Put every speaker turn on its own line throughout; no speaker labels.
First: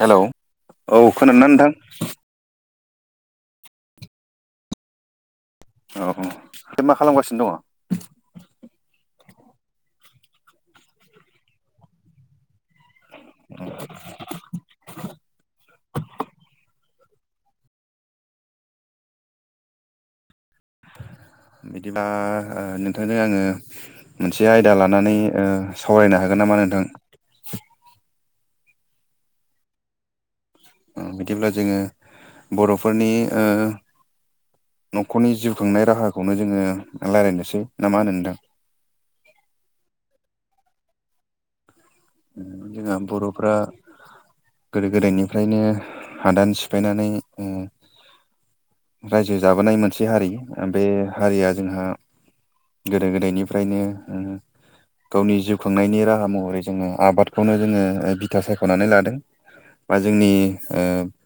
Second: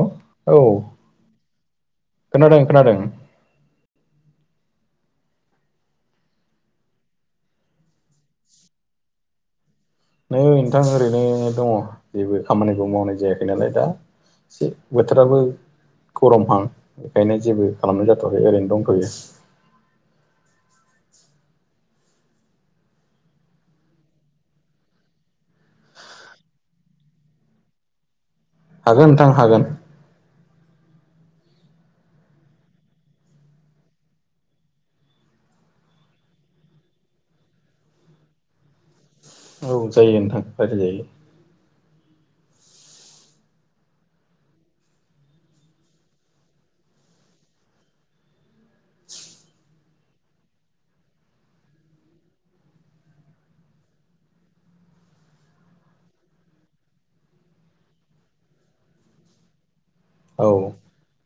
Hello
औ
खोनादोंना नोंथां
खोनादों खोनादों
औ औ ओमफ्राय मा खालामगासिनो दङ
नै नोंथां ओरैनो दङ जेबो खामानिखौ मावनाय जायाखै नालाय दा एसे बोथोराबो गरमहां बेखायनो जेबो खालामनाय जाथ'वाखै ओरैनो दंथ'यो
बिदिबा ओ नोंथांजों आङो मोनसे आयदा लानानै ओ- सावरायनो हागोन नामा नोंथां?
हागोन नोंथां हागोन।
ओम बिदिब्ला जोङो बर'फोरनि ओ- न'खरनि जिउ खांनाय राहाखौनो जोङो रायजलायनोसै ना मा होनो नोंथां?
औ जायो नोंथां रायज्लाय जायो।
जोंहा बर'फ्रा गोदो गोदायनिफ्रायनो हादान सिफायनानै उम। रायजो जाबोनाय मोनसे हारि ओ-बे हारिया जोंहा गोदो गोदायनिफ्रायनो ओ गावनि जिउ खांनायनि राहा महरै जोङो आबादखौनो जोङो बिथा सायख'नानै लादों बा जोंनि
औ
ओ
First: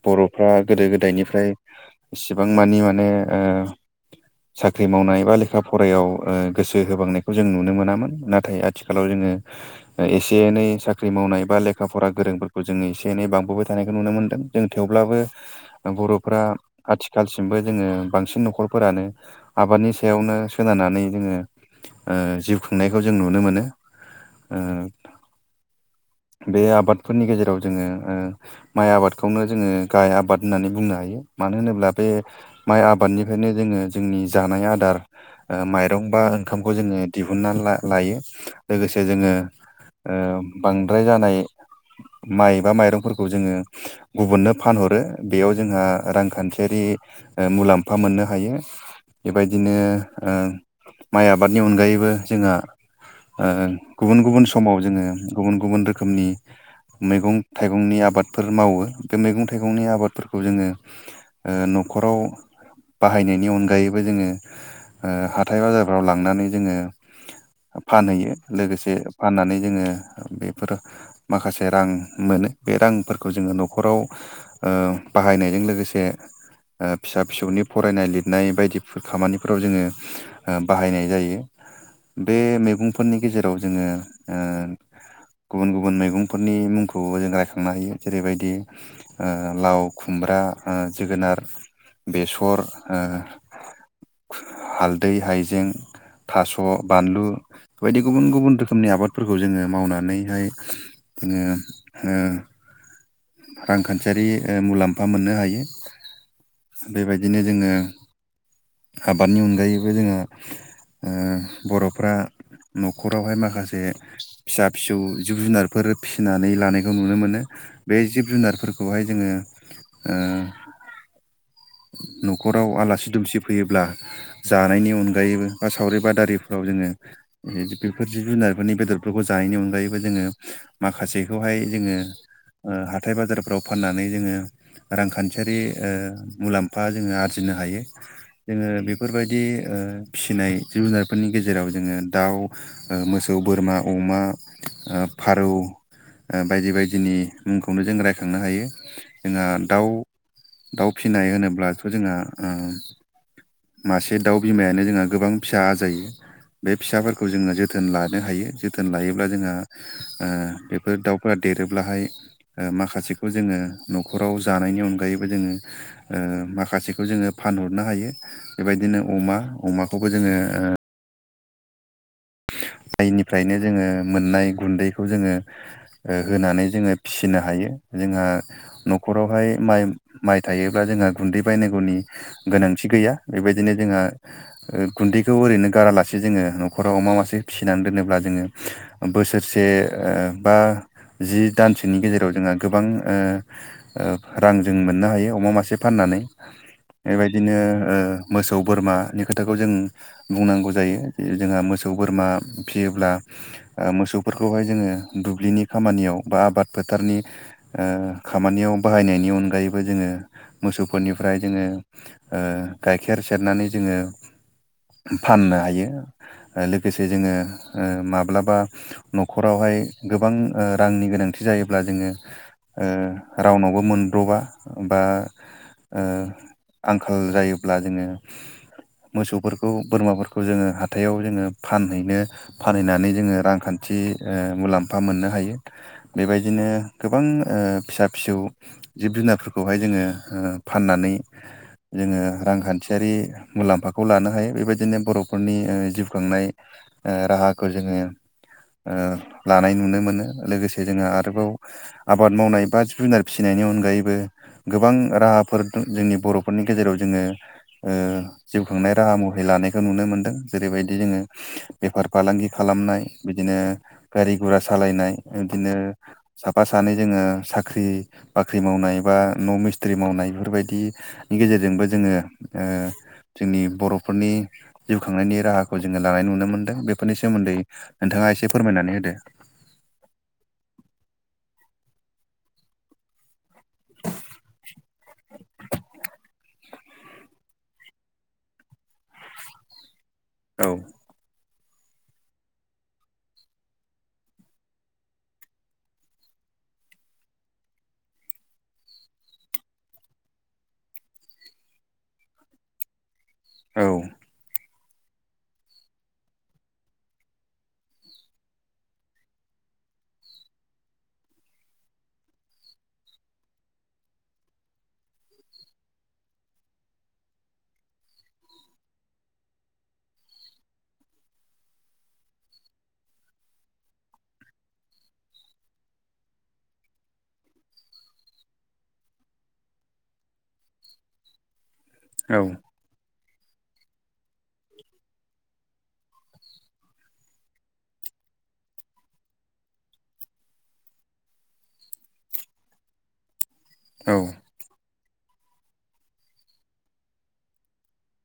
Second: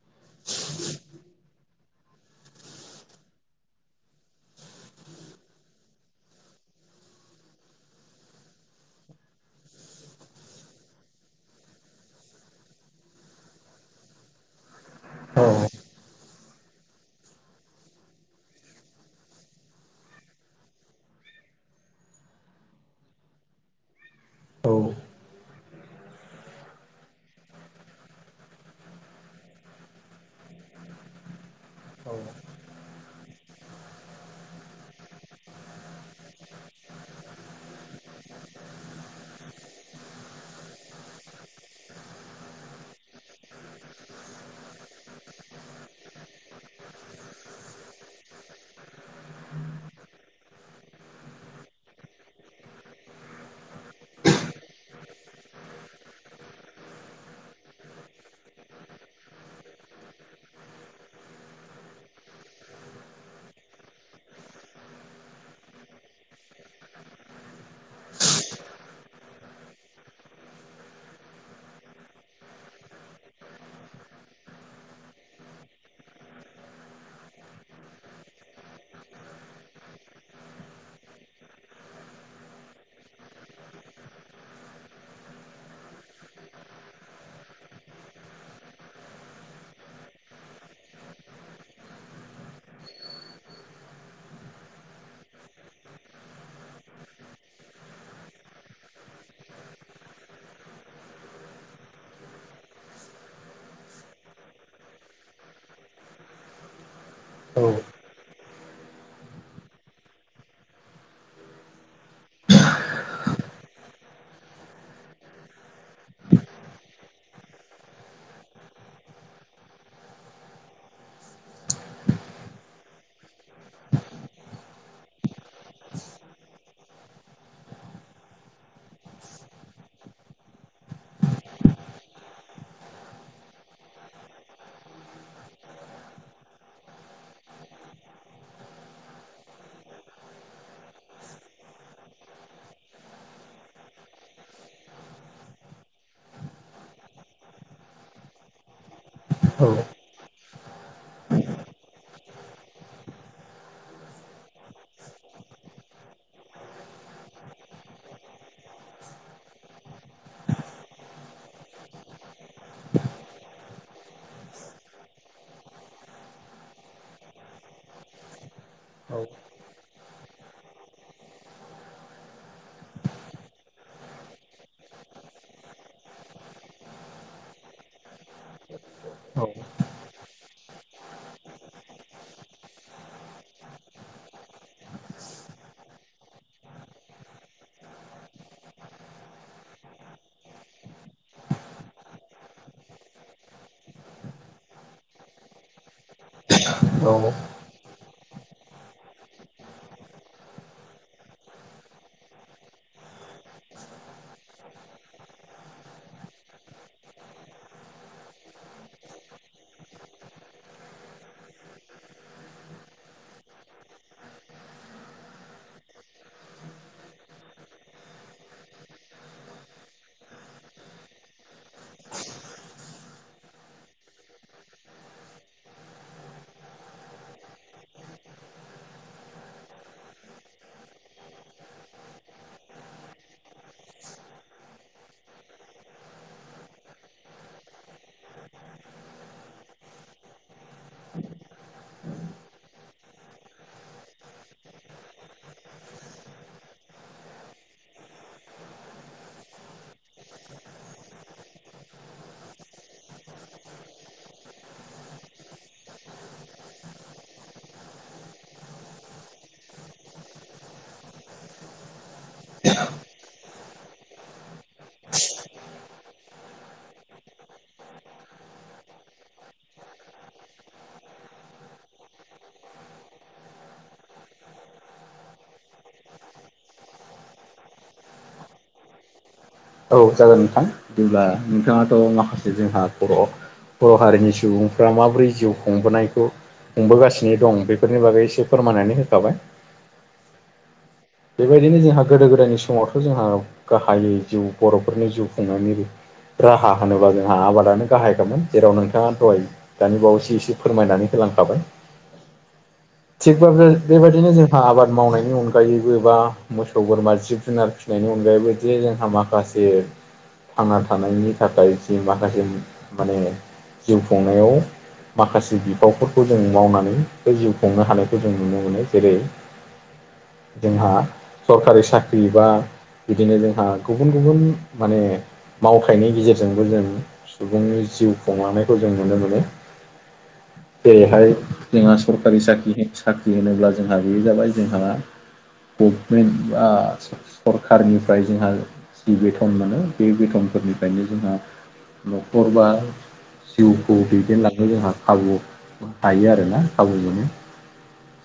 बर'फ्रा गोदो गोदायनिफ्राय एसेबां मानि माने ओ साख्रि मावनाय बा लेखा फरायाव ओ गोसो होबांनायखौ जों नुनो मोनामोन नाथाय आथिखालाव जोङो ओ एसे एनै साख्रि मावनाय बा लेखा फरा गोरोंफोरखौ जोङो एसे एनै बांबोबाय थानायखौ नुनो मोन्दों जों थेवब्लाबो
औ
बर'फ्रा आथिखालसिमबो जोङो बांसिन न'खरफोरानो आबादनि सायावनो सोनारनानै जोङो ओ जिउ खुंनायखौ जों नुनो मोनो ओ
औ
बे आबादफोरनि गेजेराव जोङो ओ- माइ आबादखौनो जोङो गाय आबाद होननानै बुंनो हायो मानो होनोब्ला बे। माइ आबादनिफ्रायनो जोङो जोंनि जानाय आदार। माइरं बा ओंखामखौ जोङो दिहुनन्ना ला-लायो लोगोसे जोङो। बांद्राय जानाय माइबा माइरंफोरखौ जोङो। गुबुननो फानहरो बेयाव जोंहा रांखान्थियारि। ओ-मुलाम्फा मोननो हायो। बेबायदिनो ओ-माइ आबादनि अनगायैबो जोंहा ओ-गुबुन गुबुन समाव जोङो गुबुन गुबुन रोखोमनि। मैगं थाइगंनि आबादफोर मावो बे मैगं थाइगंनि आबादफोरखौ जोङो। ओ-न'खराव बाहायनायनि अनगायैबो जोङो ओ-हाथाय बाजारफ्राव लांनानै जोङो। फानहैयो लोगोसे फाननानै जोङो बेफोर माखासे रां मोनो बे रांफोरखौ जोङो न'खराव ओ-बाहायनायजों लोगोसे। ओ-फिसा फिसौनि फरायनाय लिरनाय बायदिफोर खामानिफ्राव जोङो ओ-बाहायनाय जायो बे मैगंफोरनि गेजेराव जोङो ओ- गुबुन गुबुन मैगंफोरनि मुंखौबो जों रायखांनो हायो जेरैबायदि ओ-लाव खुमब्रा ओ-जोगोनार बेसर ओ-हालदै हायजें। थास' बानलु बेबायदि गुबुन गुबुन रोखोमनि आबाद फोरफोरखौ जोङो मावनानैहाय जोङो ओ- रांखान्थियारि ओ-मुलाम्फा मोननो हायो बेबायदिनो जोङो। आबादनि अनगायैबो जोंहा ओ-बर'फ्रा न'खरावहाय माखासे फिसा फिसौ जिब जुनारफोर फिसिनानै लानायखौ नुनो मोनो। बे जिब जुनारफोरखौहाय जोङो ओ न'खराव आलासि दुमसि फैयोब्ला जानायनि अनगायैबो बा सावरि बादारिफोराव जोङो। बेफोर जिब जुनारफोरनि बेदरफोरखौ जानायनि अनगायैबो जोङो माखासेखौहाय जोङो हाथाय बाजारफ्राव फाननानै जोङो। रांखान्थियारि ओ-मुलाम्फा जोङो आरजिनो हायो। जोङो बेफोरबायदि ओ-फिसिनाय जि जुनारफोरनि गेजेराव जोङो दाउ। ओ-मोसौ बोरमा अमा ओ-फारौ बायदि बायदिनि मुंखौनो जों रायखांनो हायो जोंहा
औ
दाउ दाउ फिसिनाय होनोब्लाथ' जोंहा मासे दाउ बिमायानो जोंहा गोबां फिसा आजायो। बे फिसाफोरखौ जोंङो जोथोन लानो हायो जोथोन लायोब्ला जोंहा बेफोर दाउफोरा देरोब्लाहाय माखासेखौ जोंङो न'खराव जानायनि अनगायैबो जोंङो माखासेखौ जोंङो फानहरनो हायो। बेबायदिनो अमा अमाखौबो जोंङो आइनिफ्रायनो जोंङो मोननाय गुन्दैखौ जोंङो ओ-होनानै जोङो फिसिनो हायो जोंहा
औ
न'खरावहाय माइ माइ थायोब्ला जोंहा गुन्दै बायनांगौनि गोनांथि गैया बेबायदिनो जोंहा ओ-गुन्दैखौ ओरैनो गारालासे जोङो न'खराव मा मासे। से फिसिनानै दोनोब्ला जोङो ओ-बोसोरसे बा जि दानसेनि गेजेराव जोंहा गोबां ओ- ओ-रां जों मोननो हायो अमा मासे फाननानै बेबायदिनो ओ- मोसौ बोरमानि खोथाखौ जों बुंनांगौ जायो जोंहा मोसौ बोरमा फियोब्ला मोसौफोरखौहाय जोंङो दुब्लिनि खामानियाव बा आबाद फोथारनि खामानियाव बाहायनायनि अनगायैबो जोंङो मोसौफोरनिफ्राय जोंङो गाइखेर सेरनानै जोंङो फाननो हायो। लोगोसे जोंङो ओ माब्लाबा न'खरावहाय गोबां रांनि गोनांथि जायोब्ला जोंङो ओ ओ आंखाल मोसौफोरखौ बोरमाफोरखौ जोंङो हाथायाव जोंङो फानहैनो फानहैनानै जोंङो रांखान्थि ओ मुलाम्फा मोननो हायो। बेबायदिनो गोबां फिसा-फिसौ जिब जुनारफोरखौहाय जोंङो फाननानै जोंङो रांखान्थियारि मुलाम्फाखौ लानो हायो बेबायदिनो बर'फोरनि ओ जिउ खुंनाय ओ ओ लानाय नुनो मोनो लोगोसे जोंहा आरोबाव आबाद मावनाय बा जुनार फिसिनायनि अनगायैबो गोबां राहाफोर जोंनि बर'फोरनि गेजेराव जोंङो ओ जिउ खांनाय राहा मुहि लानायखौ नुनो मोन्दों जेरैबाय दि जोंङो बेफार-फालांगि खालामनाय बिदिनो गारि गुरा सालायनाय बिदिनो साफा सानै जोंङो साख्रि-बाख्रि मावनाय बा न' मिस्ट्रि मावनाय बेफोरबायदि गेजेरजोंबो जोंङो ओ जोंनि बर'फोरनि जिउ खांनायनि राहा खौ जोंङो लानाय नुनो मोनदों बेफोरनि सोमोन्दै नोंथाङा एसे फोरमायनानै होदो
औ जागोन नोंथां बिदिब्ला नोंथाङाथ' माखासे जोंहा ख बर' हारिनि सुबुंफ्रा माबोरै जिउ खुंबोनायखौ खुंबोगासिनो दं बेफोरनि बागै एसे फोरमायनानै होखाबाय
औ
बेबायदिनो जोंहा गोदो गोदायनि समावथ' जोंहा गाहायै जिउ बर'फोरनि जिउ खुंनानै राहा होनोबा जोंहा आबादानो गाहायखाममोन। जेराव नोंथाङा दहाय दानि बावसो एसे फोरमायनानै होलांखाबाय
[unintelligible]
थिगबाबो
औ
बेबायदिनो जोंहा आबाद मावनायनि अनगायै ब'बेबा मोसौ बोरमा जिब-जुनार फिसिनायनि अनगायैबोदि जे जोंहा माखासे थांना थानायनि थाखाय जि माखासे माने जिउ खुंनायाव माखासे बिफावफोरखौ जों मावनानै बे जिउ खुंनो हानायखौ जों नुनो मोनो जेरै जोंहा सरकारि साख्रि बा बिदिनो जोंहा गुबुन-गुबुन माने। मावथायनि गेजेरजोंबो जों सुबुंनि जिउ खुंलांनायखौ जों नुनो मोनो। जेरैहाय जोंहा
औ
सरखारि साख्रि-साख्रि होनोब्ला जोंहा बे जाबाय जोंहा [unintelligible] सरखारनिफ्राय जोंहा जि बेथन मोनो बे बेथनफोरनिफ्रायनो जोंहा न'खर बा जिउखौ
औ
दैदेनलांनो जोंहा खाबु हायो आरोना खाबु मोननो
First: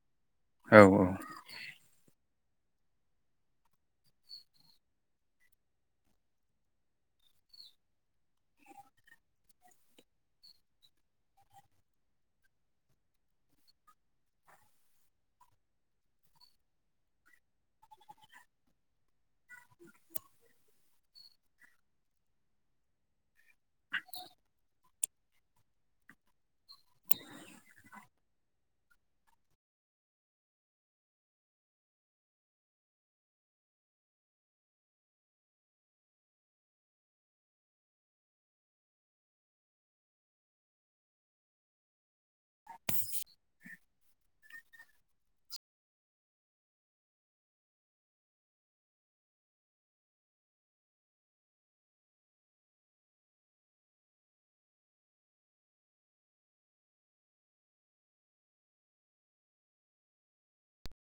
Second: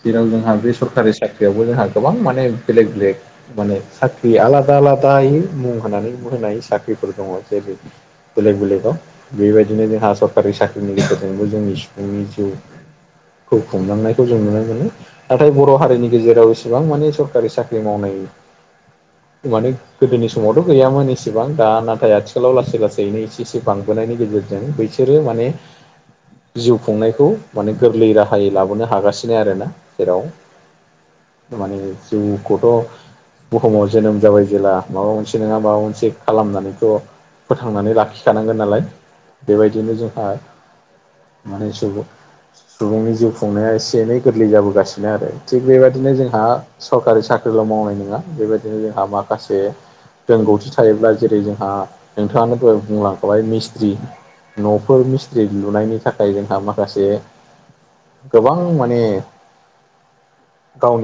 जेराव जोंहा बे
औ औ
सरखारि साख्रियावबो जोंहा गोबां माने बेलेग बेलेग माने साख्रि आलादा आलादायै मुं होनानै होनाय साख्रिफोर दङ जेरै बेलेग-बेलेगाव बेबायदिनो जोंहा सरकारि साख्रिनि गेजेरजोंबो जोंनि सुबुंनि जिउ खौ खुंलांनायखौ जों नुनो मोनो नाथाय बर' हारिनि गेजेराव इसेबां माने सरकारि साख्रि मावनाय माने गोदोनि समावथ' गैयामोन इसिबां दा नाथाय आथिखालाव लासै लासैनो एसे एसे बांबोनायनि गेजेरजों बैसोरो माने
[inaudible]
जिउ खुंनायखौ माने गोरलै राहायै लाबोनो हागासिनो आरोना जेराव माने जोंखौथ बुहुमाव जोनोम जाबाय जेब्ला माबा मोनसे नङा माबा मोनसे खालामनानैथ' फोथांनानै लाखिखानांगोन नालाय बेबायदिनो जोंहा मानि सुबुं सुबुंनि जिउ खुंनाया एसे एनै गोरलै जाबोगासिनो आरो थिग बेबायदिनो जों हा सरकारि साख्रिल' मावनाय नङा बेबायदिनो जोंहा माखासे रोंगौथि थायोब्ला जेरै जोंहा नोंथाङानो दहाय बुंलांखाबाय मिस्ट्रि न'फोर मिस्थ्रि लुनायनि थाखाय जोंहा माखासे गोबां माने गावनि